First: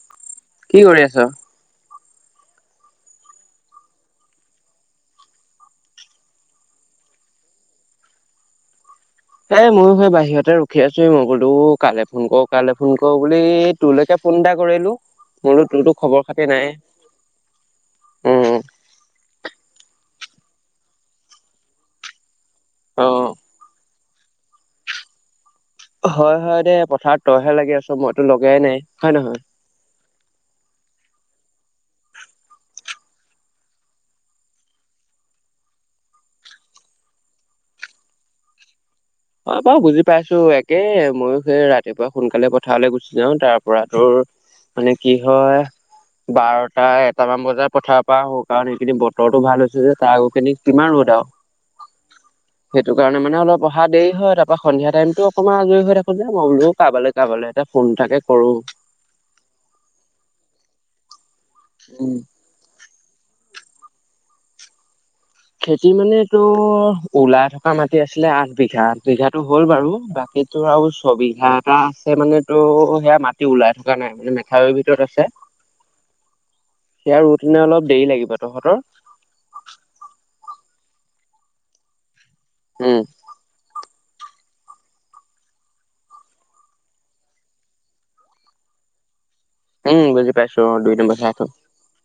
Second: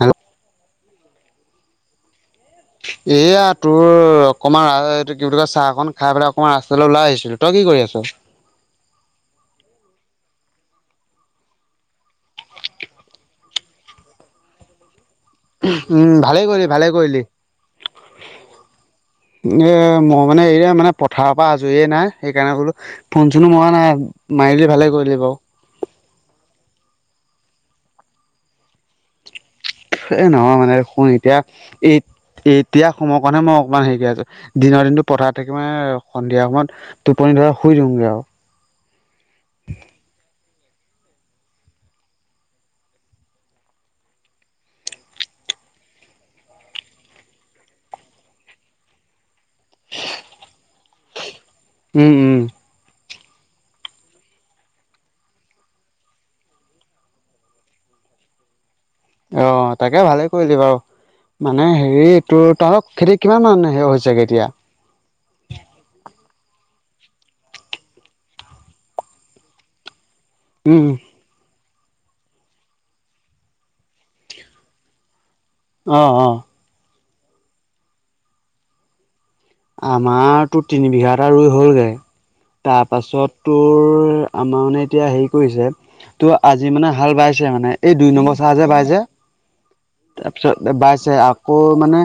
Hello কি কৰি আছ? এইয়া তোৰ অকণমান ৰাস এইটো কি বুলি কয় চাহকণ খাই পেলাই অকণমান ৰাস্তালৈ ওলাই আহিছিলো। তই কি কৰি আছ? এ ময়ো সেই বাহিৰতে ৰখি আছো মগলো কালে ফোন কৰো কালে ফোন কৰো বুলি তোলৈকে ফোন এটা কৰিলো মোলো তোৰতো উম খবৰ ভালে খাতি কৰিলি নাই। ভালে কৰিলি। উ। এই মই মানে এইয়া মানে পথাৰৰ পৰা আজৰিয়ে নাই সেইকাৰণে বোলো অ ফোন চোনো মৰা নাই মাৰিলি ভালে কৰিলি বাও। হয় হয় দে পথাৰত তইহে লাগি আছ মইতো লগাই নাই হয় নহয়? এ নহয় মানে শুন এতিয়া এইট এতিয়া সময়ৰ কণহে মই অকণমান হেৰিকে আছো দিনৰ দিনটো পথাৰত থাকি মানে সন্ধিয়া সময়ত টোপনি ধৰে শুই দিওগে আও। অ বাৰু বুজি পাইছোঁ একে ময়ো সেই ৰাতিপুৱা সোনকালে পথাৰলৈ গুচি যাওঁ তাৰ পৰা তোৰ মানে কি হয়, বাৰটা এটামান বজাই পথাৰৰ পৰা আহো কাৰণ সেইখিনি বত- তৰটো ভাল হৈছে যে তা আগখিনিক কিমান ৰ'দ আও। উম উম। সেইটো কাৰণে মানে অলপ অ- হা দেৰি হয় তা পা সন্ধিয়া টাইমতো অকণমান আজৰি হৈ থাকো যে মই বোলো কাবালৈ কাবালৈ এটা ফোন তাকে কৰো। অ তাকে ভালে কৰিলি বাৰু মানে উম হেৰি তোৰ তৰক খেতি কিমান মানে সে হৈছেগৈ এতিয়া? খেতি মানেটো ওলাই থকা মাটি আছিলে আঠ বিঘা আঠ বিঘাতো হ'ল বাৰু। বাকী তোৰ আও উম ছবিঘা এটা আছে মানে তো সেয়া মাটি ওলাই থকা নাই মানে মেঠাইৰ ভিতৰত আছে। অ অ। সেয়া ৰুই পিনে অলপ দেৰি লাগিব। তহঁতৰ? আমাৰতো তিনি বিঘা এটা ৰুই হ'লগে উম তাৰপাছত তোৰ আমাৰ মানে এতিয়া হেৰি কৰিছে ত আজি মানে হাল বাইছে মানে এই দুই নম্বৰ চাহ যে বাই যে উম বুজি তাপিছত পাইছো অ দুই বাইছে নম্বৰ চাহটো আকৌ মানে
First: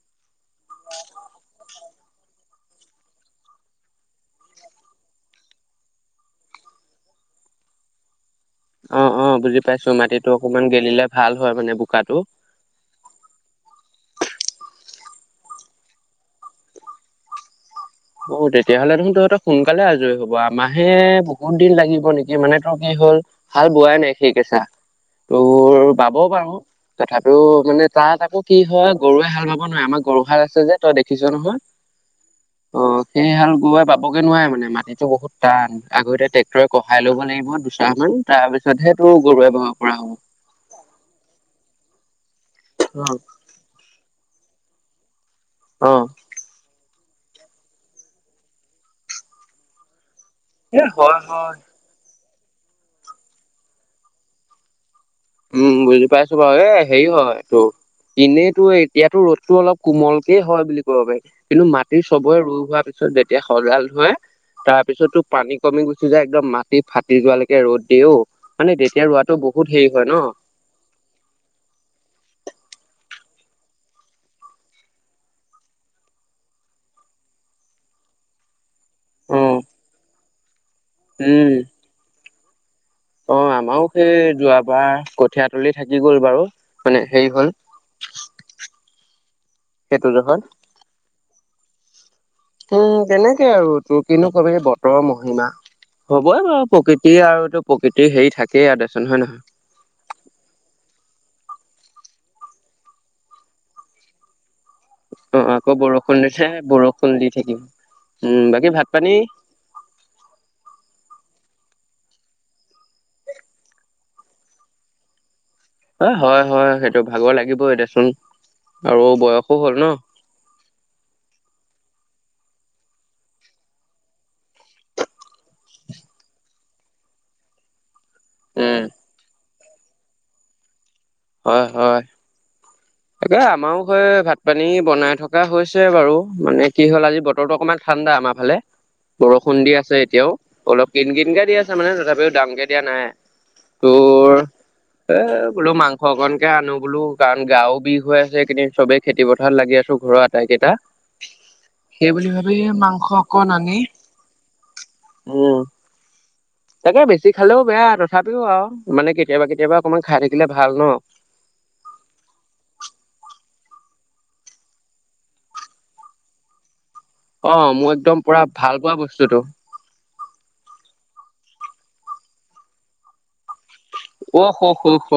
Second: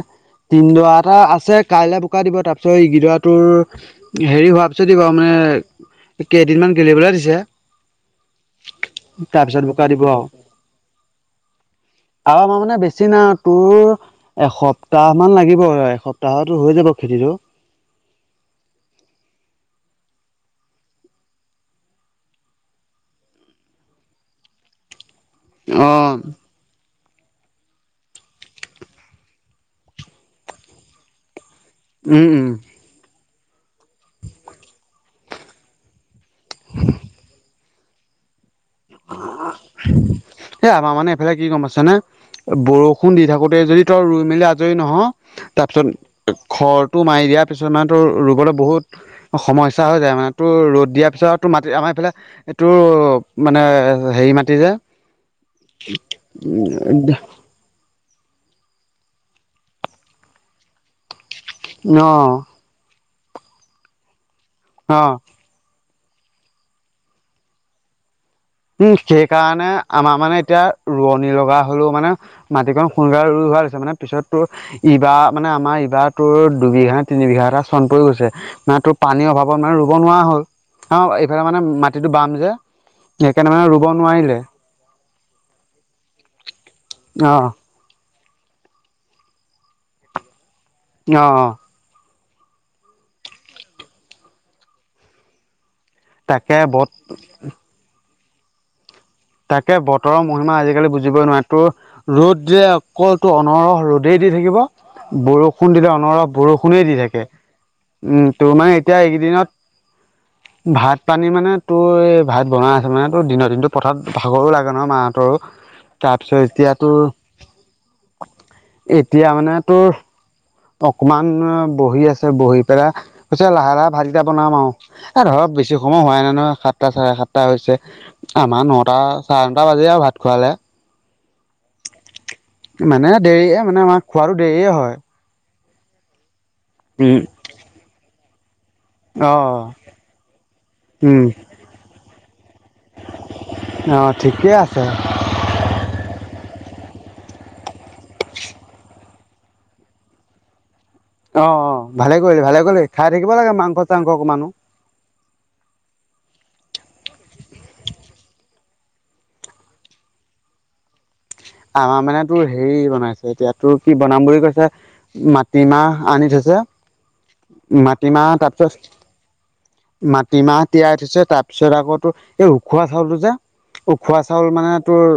তিনদৰা এটা আছে কাইলে ককা দিব তাৰপিছত এই গিডৰাটোৰ হেৰি হোৱাৰ পিছত দিব মানে কেইদিনমান গেলিবলে দিছে। অ অ বুজি তাৰপিছত বোকা পাইছো দিব আৰু মাটিতটো অকমান গেলিলে ভাল হয় মানে বোকাটো। অ মই মানে বেছ- চিনা তোৰ এসপ্তাহ মান লাগিব এসপ্তাহতো হৈ যাব খেতিটো। অ তেতিয়াহ'লে দেখোন তহঁতৰ সোনকালে আজৰি হব আমাহে বহুত দিন লাগিব নেকি মানে তোৰ কি হ'ল হাল বোৱাই নাই সেইকেছা তোৰ অ বাব বাৰু। তথাপিও মানে তাত আকৌ কি হয় গৰুৱে হাল বাব নোৱাই আমাৰ গৰু হাল আছে যে তই দেখিছ নহয়। উম উম। অ সেই হাল গৰুৱে বাবগে নোৱাৰে মানে মাটিতো বহুত টান আগতে ট্ৰেক্টৰে কহাই লব লাগিব দুচামান তাৰ পিছ- এ আমাৰ মানে এফালে কি গম পাইছনে বৰষুণ অ' দি থাকোত- তে যদি তই ৰুই মেলি আজৰি নহ তাপিছত অ' খৰটো মাৰি দিয়াৰ পিছত মানে তোৰ ৰুবলৈ বহুত সমস্যা হৈ যায় মানে। তোৰ এ ৰ'দ দিয়াৰ হয় পিছত হয় টো মাটি আমাৰ এইফালে তোৰ মানে হেৰি মাটি যে উম বুজি পাইছো বাৰু এ হেৰি হয় তোৰ এনেইতো এতিয়াতো ৰ'দতো অলপ কোমলকেই হয় বুলি ক'ব পাৰি কিন্তু মাটি চবৰে ৰু হোৱা পিছত যেতিয়া সজাল ধৰে তাৰ অ অ পিছতো পানী কমি গুছি যায় একদম মাটি ফাটি যোৱালৈকে ৰ'দ অ। উম সেইকাৰণে আমাৰ মানে - এতিয়া ৰোৱনী লগা হ'লেও মানে মাটিকণ সোনকালে ৰুইলো হৈছে, মানে পিছত তোৰ - ইবাৰ মানে আমাৰ ইবাৰ তোৰ দুবিঘা তিন বিঘা এটা চন পৰি গৈছে, মানে তোৰ পানীৰ অভাৱ অভাৱত মানে ৰুব নোৱাৰা হ'ল, হা এইফালে উম, মানে মাটিটো বাম যে। অ সেইকাৰণে মানে আমাৰো ৰুব সেই নোৱাৰিলে যোৱাবাৰ কঠিয়া তলি থাকি গ'ল বাৰু মানে হেৰি অঁ হ'ল - সেইটো যে হ'ল। অ অ। উম তেনেকে আৰু কিনো কবি বতৰৰ মহিমা। হ'বই তাকে বাৰু বত প্ৰকৃতি আৰু এইটো প্ৰকৃতিৰ হেৰি থাকেই আও দেচোন হয় নহয়। তাকে বতৰৰ মহিমা আজিকালি বুজিবই নোৱাৰি। তোৰ - ৰ'দ যে অকল তোৰ অনৰহ ৰ'দেই দি থাকিব। অ আকৌ বৰষুণ দিলে অনৰহ দিছে বৰষুণে দি বৰষুণ থাকে, থাকিম উম তোৰ বাকী মানে ভাত এতিয়া পানী এইকেইদিনত - ভাত পানী মানে তোৰ এই ভাত বনাই আছে মানে তোৰ দিনৰ দিনটো পথাত- ভাগৰো লাগে নহয় মাহঁতৰো। অ তাৰপিছত হয় হয় এতিয়া তোৰ সেইটো ভাগৰ লাগিবই দেচোন আৰু এতিয়া মানে বয়সো হ'ল তোৰ ন। অকমান বহি আছে বহি পেলাই, কৈছে লাহে লাহে ভাত কেইটা বনাম আও। এ ধৰক বেছি সময় হোৱাই নাই নহয় সাতটা চাৰে সাতটা হৈছে। আমাৰ উম নটা চাৰে নটা বাজি আও ভাত খোৱালে। হয় হয়, মানে তাকে দেৰিয়ে মানে আমাৰো আমাৰ সেই খোৱাটো ভাত পানী দেৰিয়ে হয়। বনাই থকা - থকা হৈছে বাৰু, মানে কি হ'ল আজি উম, বতৰটো অকমান ঠাণ্ডা আমাৰ ফালে। বৰষুণ অ', দি আছে এতিয়াও অলপ কিন উম, কিনকে দি আছে মানে তথাপিও ডাঙৰ কে - দিয়া নাই, অ', তোৰ ঠিকেই আছে। - এ বোলো মাংস অকনকে আনো বোলো কাৰণ গাও - বিষ হৈ আছে এইকেইদিন চবেই খেতি পথাৰত লাগি আছো ঘৰৰ আটাইকেইটা। অ অ সেই ভালেই বুলি কৰিলি ভাবি ভালেই কৰিলি, মাংস খাই থাকিব অকণ লাগে আনি মাংস চাংস অকমানো। উম। তাকে বেছি খালেও বেয়া তথাপিও আও মানে কেতিয়াবা কেতিয়াবা অকণমান খাই থাকিলে ভাল ন। আমাৰ মানে তোৰ হেৰি বনাইছে এতিয়া তোৰ কি বনাম বুলি কৈছে? মাটিমাহ আনি থৈছে। অ মোৰ একদম মাটিমাহ পুৰা তাৰপিছত ভাল পোৱা বস্তুটো এইটো। মাটিমাহ তিয়াই থৈছে তাৰপিছত আকৌ তোৰ এই উখোৱা চাউলটো যে - উখোৱা অ চাউল হ মানে হ তোৰ হ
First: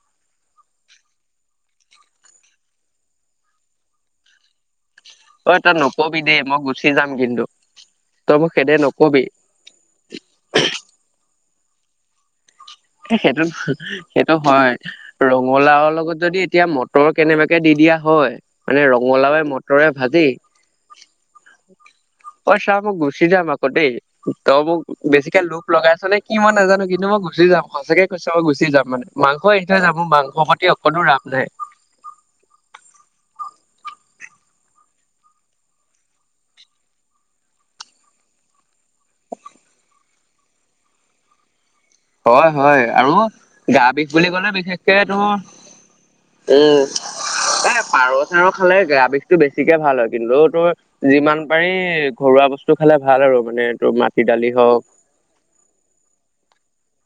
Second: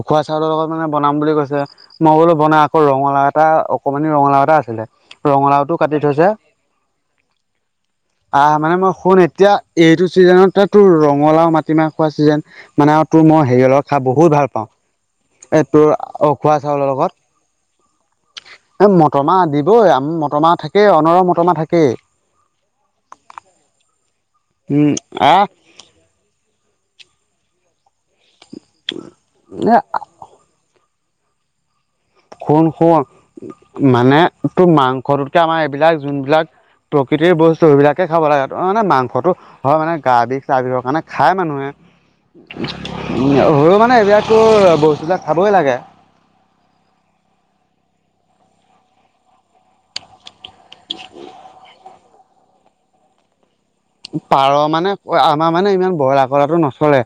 উখোৱা চাউলৰ লগত মানে বনাম বুলি কৈছে। মই বোলো বনাই আকৌ ৰঙাও এটা অকমানি ৰঙালাও এটা আছিলে - অ তই ৰঙালাওটো কাটি নকবি থৈছে, দেই মই গুচি যাম কিন্তু তই মোক আহ সেইদে মানে মই শুন নকবি এতিয়া - এইটো ছিজনতে টো ৰঙালাও মাটিমাহ খোৱা ছিজন। মানে আৰু এ তোৰ মই সেইটো হেৰিয়ৰ লগত খাই সেইটো বহুত ভাল পাওঁ। হয় এই তোৰ ৰঙালাওৰ লগত যদি উখোৱা এতিয়া চাউলৰ মটৰ কেনেবাকে দি দিয়া হয় লগত, মানে এ ৰঙালাওে মটৰমাহ মটৰে দিবই আম ভাজি মটৰ মাহ - থাকেই অনৰহ মতমাহ থাকেই। অ চা মই গুচি যাম আকৌ দেই ত মোক উম বেছিকে আহ লোভ- লগাইছ নে কি মই নাজানো কিন্তু মই গুচি যাম সঁচাকে - কৈ গুচি যাম মানে, মাংস এ এৰিথৈ যামো মাংস প্ৰতি অকনো ৰাপ নাই। শুন শুন, মানে তো মাংসটোতকে আমাৰ এইবিলাক যোনবিলাক - প্ৰকৃতিৰ বস্তু সেইবিলাকে খাব লাগে। মানে মাংসটো- হয় মানে গা বিষ চাহ বিষৰ কাৰণে খাই মানুহে - হয় হয় আৰু উ সৰু গা মানে বিষ বুলি এইবিলাকতো বস্তুবিলাক খাবই লাগে। উ এ পাৰ চাৰ খালে গা বিষটো বেছিকে ভাল হয়, কিন্তু তোৰ যিমান পাৰি ঘৰুৱা বস্তু টো খালে ভাল আৰু মানে তোৰ মাটি দালি পাৰ হওক মানে আমাৰ মানে ইমান ব্ৰইলাৰ খোৱাটো নচলে,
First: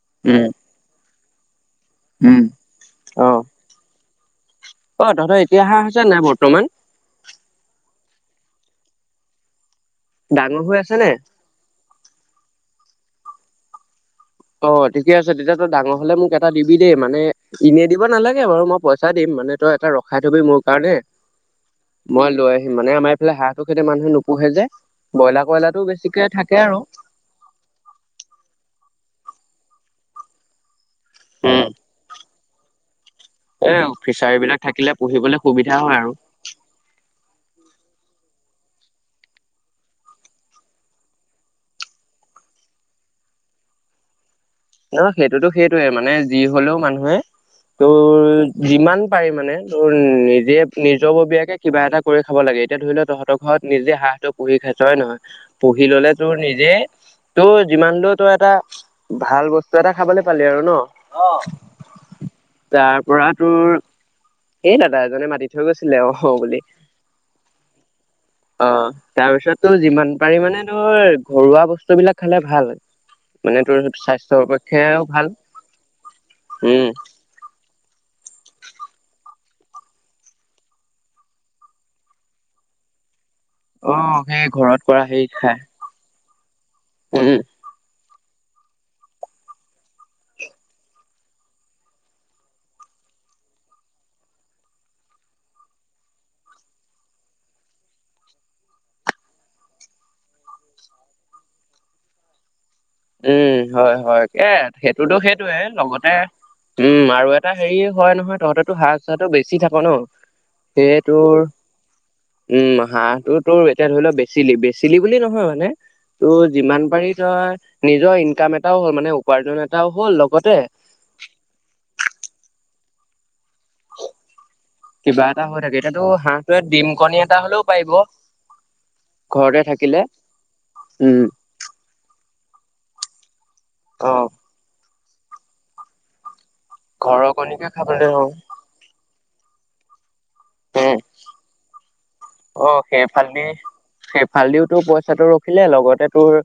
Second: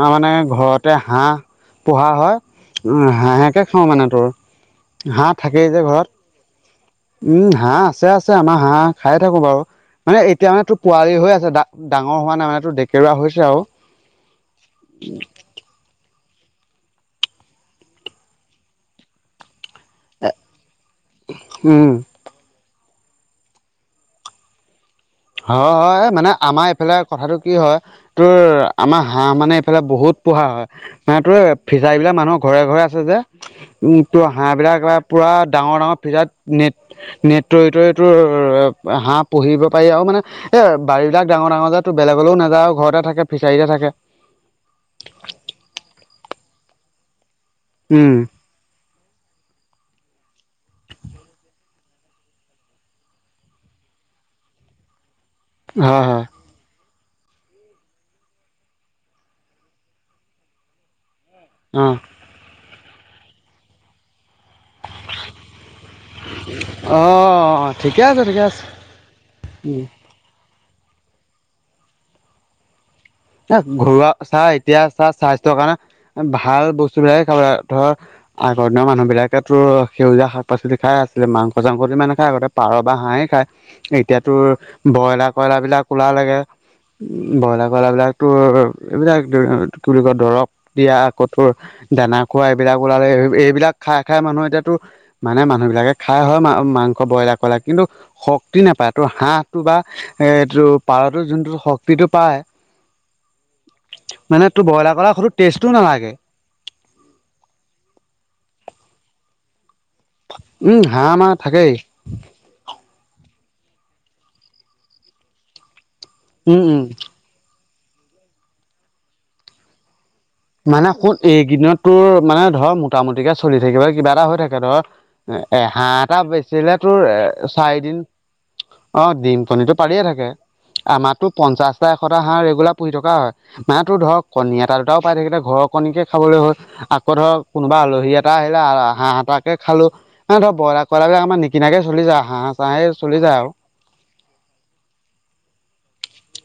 মানে উম ঘৰতে হাঁহ পোহা হয়, উম উম হাঁহকে খাওঁ মানে তোৰ অই হাঁহ তহঁতৰ থাকেই এতিয়া যে হাহ ঘৰত আছে নাই বৰ্তমান? উম হাঁহ আছে আছে, আমাৰ হাঁহ খাই থাকো বাৰু, মানে এতিয়া ডাঙৰ মানে তো হৈ আছে নে পোৱালি হৈ আছে। ডাঙৰ হোৱা নাই মানে তোৰ, ডেকেৰুৱা হৈছে আৰু। অ ঠিকে আছে তেতিয়া তই ডাঙৰ হলে মোক এটা দিবি দেই মানে এনে দিব নালাগে বাৰু, মই পইচা দিম মানে তই এটা ৰখাই থবি মোৰ কাৰণে। উম মই লৈ আহিম মানে আমাৰ এইফালে হাঁহটো কেতিয়াও মানুহে নোপোহে যে ব্ৰইলাৰ হয় কইলাৰটো হয় বেছিকে মানে থাকে আমাৰ আৰু এইফালে কথাটো কি হয়, তোৰ আমাৰ হাঁহ মানে এইফালে বহুত পোহা হয়। হাঁহটো এই ফিচাৰী বিলাক মানুহৰ ঘৰে ঘৰে আছে যে, এ উম, তোৰ ফিচাৰী হাঁহ বিলাক থাকিলে পুৰা পুহিবলৈ সুবিধা ডাঙৰ ডাঙৰ হয় আৰু। ফিজাৰ নেট, নেট তৰি তৰি তোৰ হাঁহ পুহিব পাৰি আৰু মানে, এ বাৰী বিলাক ডাঙৰ ডাঙৰ যে, তোৰ বেলেগলৈও নাযায় আৰু ঘৰতে থাকে, ফিচাৰীতে থাকে। নহয় সেইটোতো সেইটয়ে মানে যি হলেও মানুহে উম তোৰ যিমান পাৰি মানে তোৰ নিজে নিজববীয়াকে কিবা এটা কৰি খাব লাগে, এতিয়া ধৰি ল তহঁতক ঘৰত নিজে হাঁহটো পুহি খাইছ হয় নে নহয়? পুহি হয় ললে হয় তোৰ নিজে তোৰ যিমান দ তোৰ এটা ভাল বস্তু বস্তু এটা খাবলে পালি আৰু ন? অ তাৰ পৰা তোৰ এ দাদা এজনে মাতি থৈ গৈছিলে অ বুলি অঁ অ তাৰপিছত তোৰ উম, যিমান পাৰি মানে ধৰ ঘৰুৱা বস্তু বিলাক খালে ভাল। এ মানে তোৰ ঘৰুৱা স্বাস্থ্যৰ চাহ এতিয়া পক্ষেও চাহ ভাল স্বাস্থ্যৰ কাৰণে ভাল উম বস্তুবিলাকে খাব লাগে ধৰ আগৰ দিনৰ মানুহবিলাকেতো সেউজীয়া শাক পাচলি খাই আছিলে মাংস চাংস সিমান নাখায়, আগতে পাৰ বা হাঁহেই খায় অ এতিয়াতো সেই ঘৰত কৰা ব্ৰইলা হেৰি খাই কইলাৰ বিলাক ওলালেগে, উম ব্ৰইলাৰ কইলাৰ বিলাক তোৰ এইবিলাক কি বুলি কয় দৰৱ দিয়া কতোৰ দানা খোৱা এইবিলাক ওলালে, এইবিলাক খাই খাই মানুহে এতিয়াতো মানে মানুহবিলাকে খাই হয় মা মাংস ব্ৰইলা কইলা কিন্তু, শক্তি নাপায়, তোৰ হাঁহটো বা এ তটো পাৰতো যোনটো শক্তিটো পায় উম হয় হয়। মানে এ তোৰ ব্ৰইলাৰ কলা সেইটোতো সতো সেইটোয়ে টেষ্টো নালাগে লগতে উম, আৰু এটা হেৰি হয় নহয় তহতেতো হাঁহ চাহটো বেছি থাক ন? উম হাঁহ মাহ সেইটোৰ থাকেই উম হাঁহ তটো তোৰ এতিয়া ধৰি লও বেচিলি, বেচিলি বুলি নহয় মানে তোৰ উম উম যিমান পাৰি নিজৰ নিজৰ ইনকাম এটাও হ'ল মানে, উপাৰ্জন এটাও হ'ল লগতে মানে ক'ত এইকদিনতো মানে ধৰক মোটামুটিকৈ চলি থাকিব বা কিবা এটা হৈ থাকে ধৰক কিবা এটা হৈ এ থাকে এতিয়াতো হাঁহ এটা হাঁহটোৱে বেচিলে ডিম তোৰ কণী এটা হলেও পাৰিব চাৰিদিন অ ডিম ঘৰতে কণীটো থাকিলে পাৰিয়ে থাকে উম আমাতো পঞ্চাশ টা, এশটা হাঁহ ৰেগুলাৰ পুহি থকা হয় মাহটো অ ধৰক কণী এটা, দুটাও পাই থাকিলে ঘৰৰ কণীকে খাবলৈ হয় আকৌ ঘৰৰ ধৰক কণীকে কোনোবা খাবলৈ আলহী হওঁ। এটা আহে- হিলে আৰ হাঁহ এটাকে খালো ধৰ ব্ৰইলাৰ উম কইলা বিলাক আমাৰ নিকিনাকে চলি যায় হাঁহ অ চাঁহে চলি যায় সেফালেদি আৰু সেইফালেদিও তোৰ পইচাটো ৰখিলে লগতে তোৰ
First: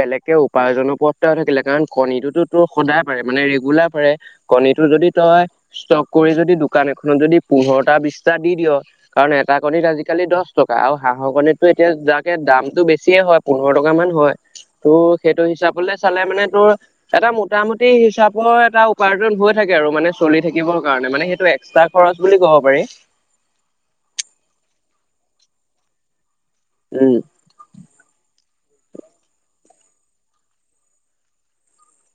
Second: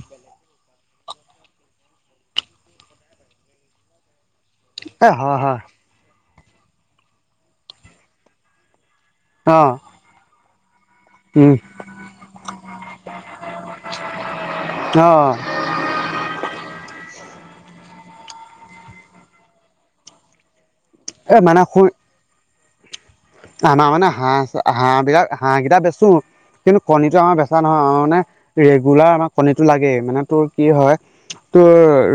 বেলেগকে উপাৰ্জনৰ পথ এটাও থাকিলে কাৰণ কণীটোতো তোৰ সদায় পাৰে মানে ৰেগুলাৰ পাৰে। কণীটো এ যদি হয় তই হয় ষ্টক কৰি যদি দোকান এখনত যদি পোন্ধৰটা, বিশটা দি দিয় কাৰণ এটা অ কণীত আজিকালি দহ টকা আৰু হাঁহৰ উম কণীততো এতিয়া যাকে দামটো বেছিয়ে হয় পোন্ধৰ টকা মান হয় ত' অ সেইটো হিচাপলে চালে মানে তোৰ এটা মোটামুটি হিচাপৰ এটা উপাৰ্জন হৈ থাকে আৰু মানে চলি থা- থাকিবৰ কাৰণে মানে এ সেইটো এক্সট্ৰা শুই খৰচ বুলি কব পাৰি। আমাৰ মানে হাঁহ হাঁহ বিলাক হাঁহ কেইটা বেচো কিন্তু উম কণীটো আমাৰ বেচ- চা নহয় মানে ৰেগুলাৰ আমাৰ কণীটো লাগেই মানে তোৰ কি হয় তোৰ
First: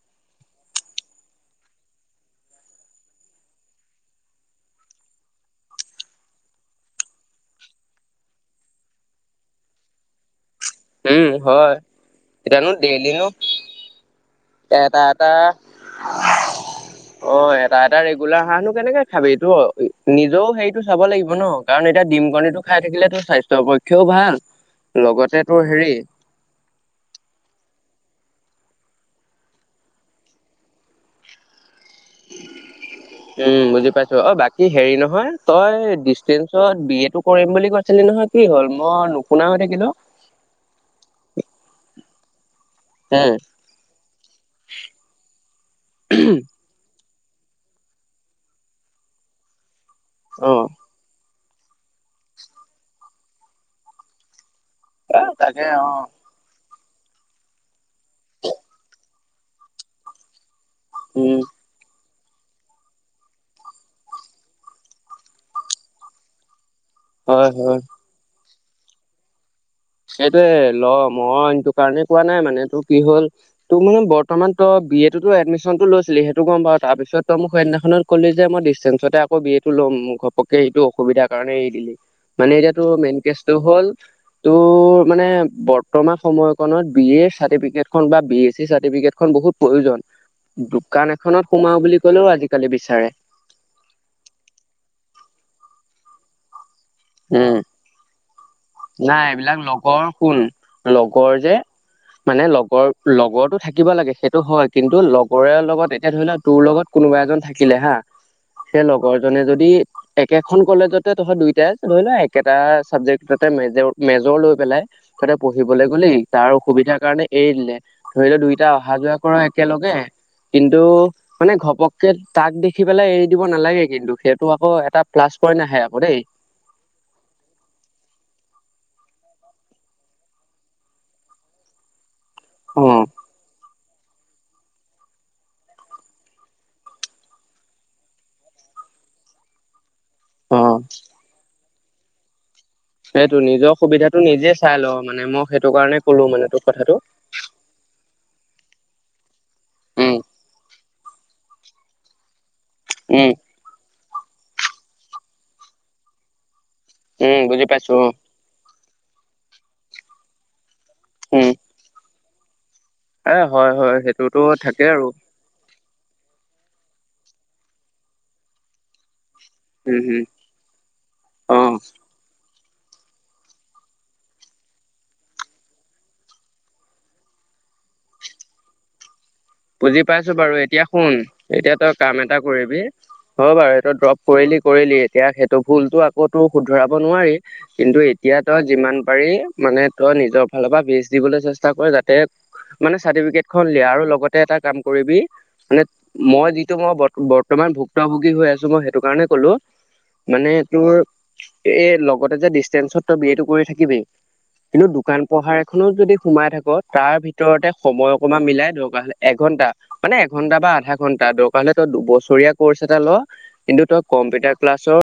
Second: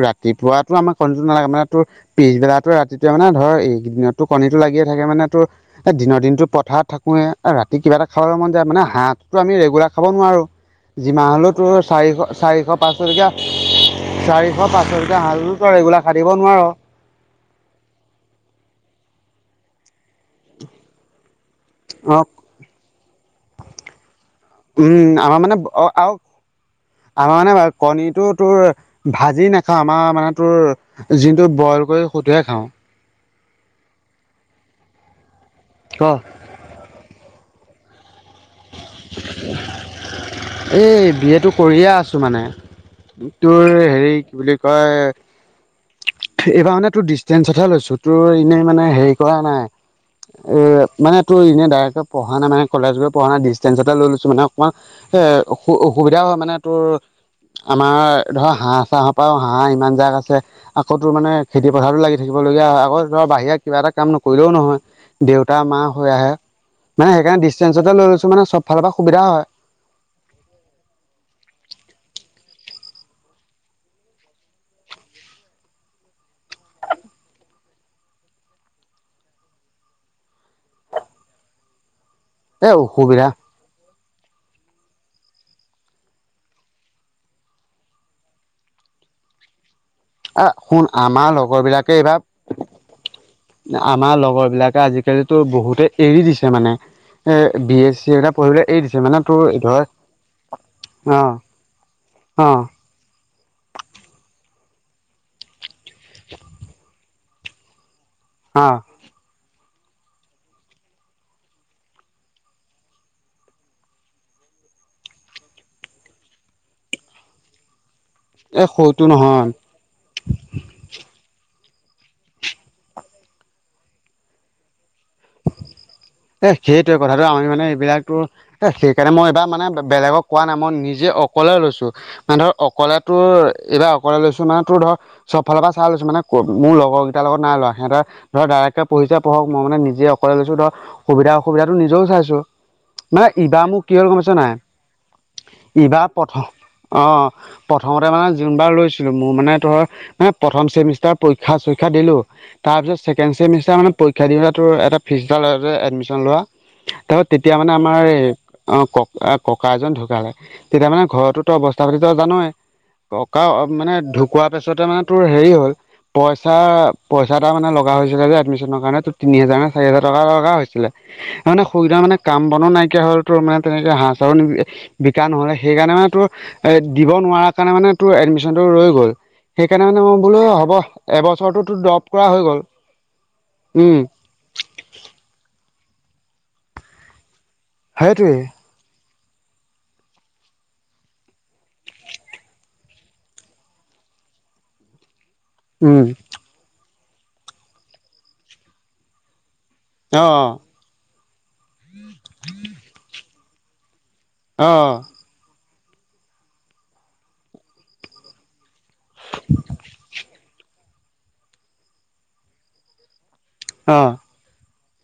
ৰাতিপুৱাতো আমাৰ কণীটো নালাগে মানে তোৰ পিছবেলাতো ৰাতিটোৱে মানে ধৰ এইকেইদিনতটো কণীটো লাগিয়ে থাকে মানে তোৰ এ দিনৰ দিনতো পথাৰত থাকোয়ে এ ৰাতি কিবা এটা খাবলৈ মন যায় মানে হাঁহ টোতো আমি ৰেগুলাৰ খাব নোৱাৰো। উম যিমান হলেও হয় তোৰ চাৰিশ এতিয়ানো চাৰিশ, পাঁচশ ডেইলিনো টকীয়া চাৰিশ, পাঁছশ এটা টকীয়া এটা হাঁহ টোতো তই ৰেগুলাৰ খাই থাকিব নোৱাৰ। অ এটা এটা ৰেগুলাৰ হাঁহনো কেনেকে খাবি এইটো নিজেও হেৰিটো চাব লাগিব ন কাৰণ এতিয়া ডিম কণীটো খাই থাকিলে তোৰ স্বাস্থ্যৰ পক্ষেও ভাল উম আমাৰ লগতে মানে তোৰ হেৰি আৰু আমাৰ মানে বাৰু কণীটো তোৰ ভাজি নাখাওঁ আমাৰ মানে তোৰ যিটোত বইল কৰি সুতোহে খাওঁ। উম বুজি পাইছো অ বাকী হেৰি নহয় তই ডিচটেন্স- ত বি এ টো কৰিম বুলি কৈছিলি নহয় কি হ'ল মই নুশুনা হৈ থাকিলো। এই বি এটো কৰিয়ে আছো মানে উম তোৰ হেৰি কি বুলি কয় উহুম এইবাৰ মানে তোৰ ডিচষ্টেঞ্চতহে লৈছোঁ তোৰ এনেই মানে হেৰি কৰা নাই অ এই মানে তোনে এনে ডাইৰেক্টকে পঢ়া নাই মানে কলেজ গৈ পঢ়া নাই ডিষ্টেঞ্চতে লৈছো মানে অ- কমান এ তাকে অসু অ অসুবিধা হয় মানে তোৰ আমাৰ ধৰ হাঁহ চাহৰ পৰাও হাঁহ ইমান জাক আছে আকৌ মানে উম খেতি পথাৰতো লাগি থাকিবলগীয়া হয় আকৌ ধৰ বাহিৰা কিবা এটা কাম নকৰিলেও নহয়। দেউতা মা হৈ আহে মানে সেইকাৰণে হয় হয় ডিষ্টেঞ্চতে লৈ লৈছো মানে চব ফালৰ পৰা সুবিধা হয়। সেইটোয়ে ল মই এইটো কাৰণে কোৱা নাই মানে তোৰ কি হ'ল তোৰ মানে বৰ্তমান তই বি এ টোতো এডমিচনটো লৈছিলি সেইটো গম পাওঁ তাৰপিছত তই মোক সেইদিনাখনত কলি যে মই ডিচটেন্সতে আকৌ বি এটো ল'ম ঘপকে সেইটো অসুবিধাৰ কাৰণে এৰি দিলি। মানে এ এতিয়া তোৰ মেইন অসুবিধা কেচটো হ'ল তোৰ মানে বৰ্তমান সময়কনত বি এৰ চাৰ্টিফিকেট খন বা বি এছ চি চাৰ্টিফিকেট খন বহুত এ প্ৰয়োজন শুন দোকান আমাৰ এখনত লগৰ সোমাও বিলাকে বুলি ক'লেও এইবাৰ আজিকালি বিচাৰে। আমাৰ লগৰ বিলাকে আজি-কালিতো বহুতে এৰি দিছে মানে উম, এ বি এ চি এ এটা পঢ়িবলে এৰি দিছে নাই মানে তোৰ এইবিলাক ধৰ লগৰ শুন অ লগৰ যে মানে অ লগৰ লগৰটো থাকিব লাগে সেইটো হয় কিন্তু লগৰীয়া লগত এতিয়া ধৰি লোৱা তোৰ লগত কোনোবা এজন থাক- কিলে হা অ তে লগৰ জনে যদি একেখন কলেজতে তহত দুইটাই ধৰি লোৱা একেটা চাবজেক্ট, তাতে মেজৰ মেজৰ লৈ পেলাই তাতে পঢ়িবলৈ গ'লে তাৰ অ সুবিধাৰ কাৰণে এৰি দিলে। ধৰি লও দুইটা এই অহা সৰুটো যোৱা কৰ নহয় একেলগে কিন্তু, মানে ঘপককে তাক দেখি পেলাই এৰি দিব নালাগে কিন্তু সেইটো আকৌ এটা প্লাছ পইণ্ট আহে আকৌ দেই। এই সেইটোৱে কথাটো আমি মানে এইবিলাকতো। এ সেইকাৰণে মই এইবাৰ মানে বেলেগক কোৱা নাই মই নিজে অকলে লৈছো। নানে ধৰ অ অকলেটোৰ এইবাৰ অকলে লৈছোনাটোৰ ধৰক। চব ফালৰ পৰা চাই লৈছো মানে মোৰ লগৰ কেইটাৰ লগত নাই লোৱা সিহঁতৰ ধৰ ডাইৰেকে পঢ়িছে পঢ়ক মই মানে নিজে অকলে লৈছো অ ধৰ সুবিধা অসুবিধাটো নিজেও চাইছো। মানে সেইটো ইবাৰ নিজৰ মোক কি হয় গম সুবিধাটো পাইছো নাই নিজে চাই ল মানে মই সেইটো কাৰণে ইবাৰ কলো প্ৰথম মানে তোৰ কথাটো অ, প্ৰথমতে মানে যোনবাৰ লৈছিলোঁ মোৰ মানে ধৰ উম মানে প্ৰথম চেমিষ্টাৰ, পৰীক্ষী চৰীক্ষা দিলো তাৰ পিছত উম ছেকেণ্ড ছেমিষ্টাৰ মানে পৰীক্ষা দিওতে তোৰ এটা ফিছ এটা লয় যে লোৱা তাৰপিছত উম, তেতিয়া বুজি মানে পাইছো অ, আমাৰ এই, অ ক ককা এজন ঢুকালে তেতিয়া মানে ঘৰতো উম। তো অৱস্থা পাতিতো জানৱই, এ ককা হয় মানে হয় সেইটোতো ঢুকোৱা থাকে পিছতে আৰু মানে তোৰ হেৰি হ'ল। পইচা পইচা এটা মানে লগ হৈছিলে যে এডমিশ্যন কাৰণে ত তিনি হাজাৰ নে চাৰি উম হাজাৰ হম টকা লগা হৈছিলে। অ। মানে সুবিধাম মানে কাম বনো নাইকিয়া হ'ল তোৰ মানে তেনেকে হাঁহ চাও বিকা নহ'লে সেইকাৰণে মানে তোৰ। এ দিব নোৱাৰা কাৰণে মানে তোৰ এডমিশ্যন টো ৰৈ গ'ল। সেইকাৰণে মানে বুজি মই পাইছো বোলো বাৰু হ'ব এতিয়া শুন এবছৰটো এতিয়া তোৰ তই ড্ৰপ কাম কৰা এটা হৈ গ'ল কৰিবি হব বাৰু এই তই উম দ্ৰপ, কৰিলি কৰিলি এতিয়া সেইটো ভুলতো আকৌটো শুধৰাব নোৱাৰি কিন্তু সেইটোৱে এতিয়া তই। যিমান পাৰি মানে তই নিজৰ ফালৰ পৰা বেষ্ট দিবলে চেষ্টা কৰ যাতে। মানে চাৰ্টিফিকেট খন লিয়া আৰু লগতে এটা কাম কৰিবি মানে উম মই যিটো মই, অকমান ভুক্তভোগী হৈ আছো মই সেইটো কাৰণে কলো অ মানে তোৰ এই, লগতে যে ডিচটেন্সত তই বিয়েটো কৰি থাকিবি অ কিন্তু দোকান। পাঢ়াৰ খিনিও যদি সোমাই থাক তাৰ ভিতৰতে সময় অকা মিলাই দৰকাৰ। হলে এঘন্টা মানে এঘন্টা বা আধা ঘণ্টা দৰকাৰ হলে তই দুবছৰীয়া কৰ্চ এটা ল, কিন্তু অ তই কম্পিউটাৰ ক্লাছৰ।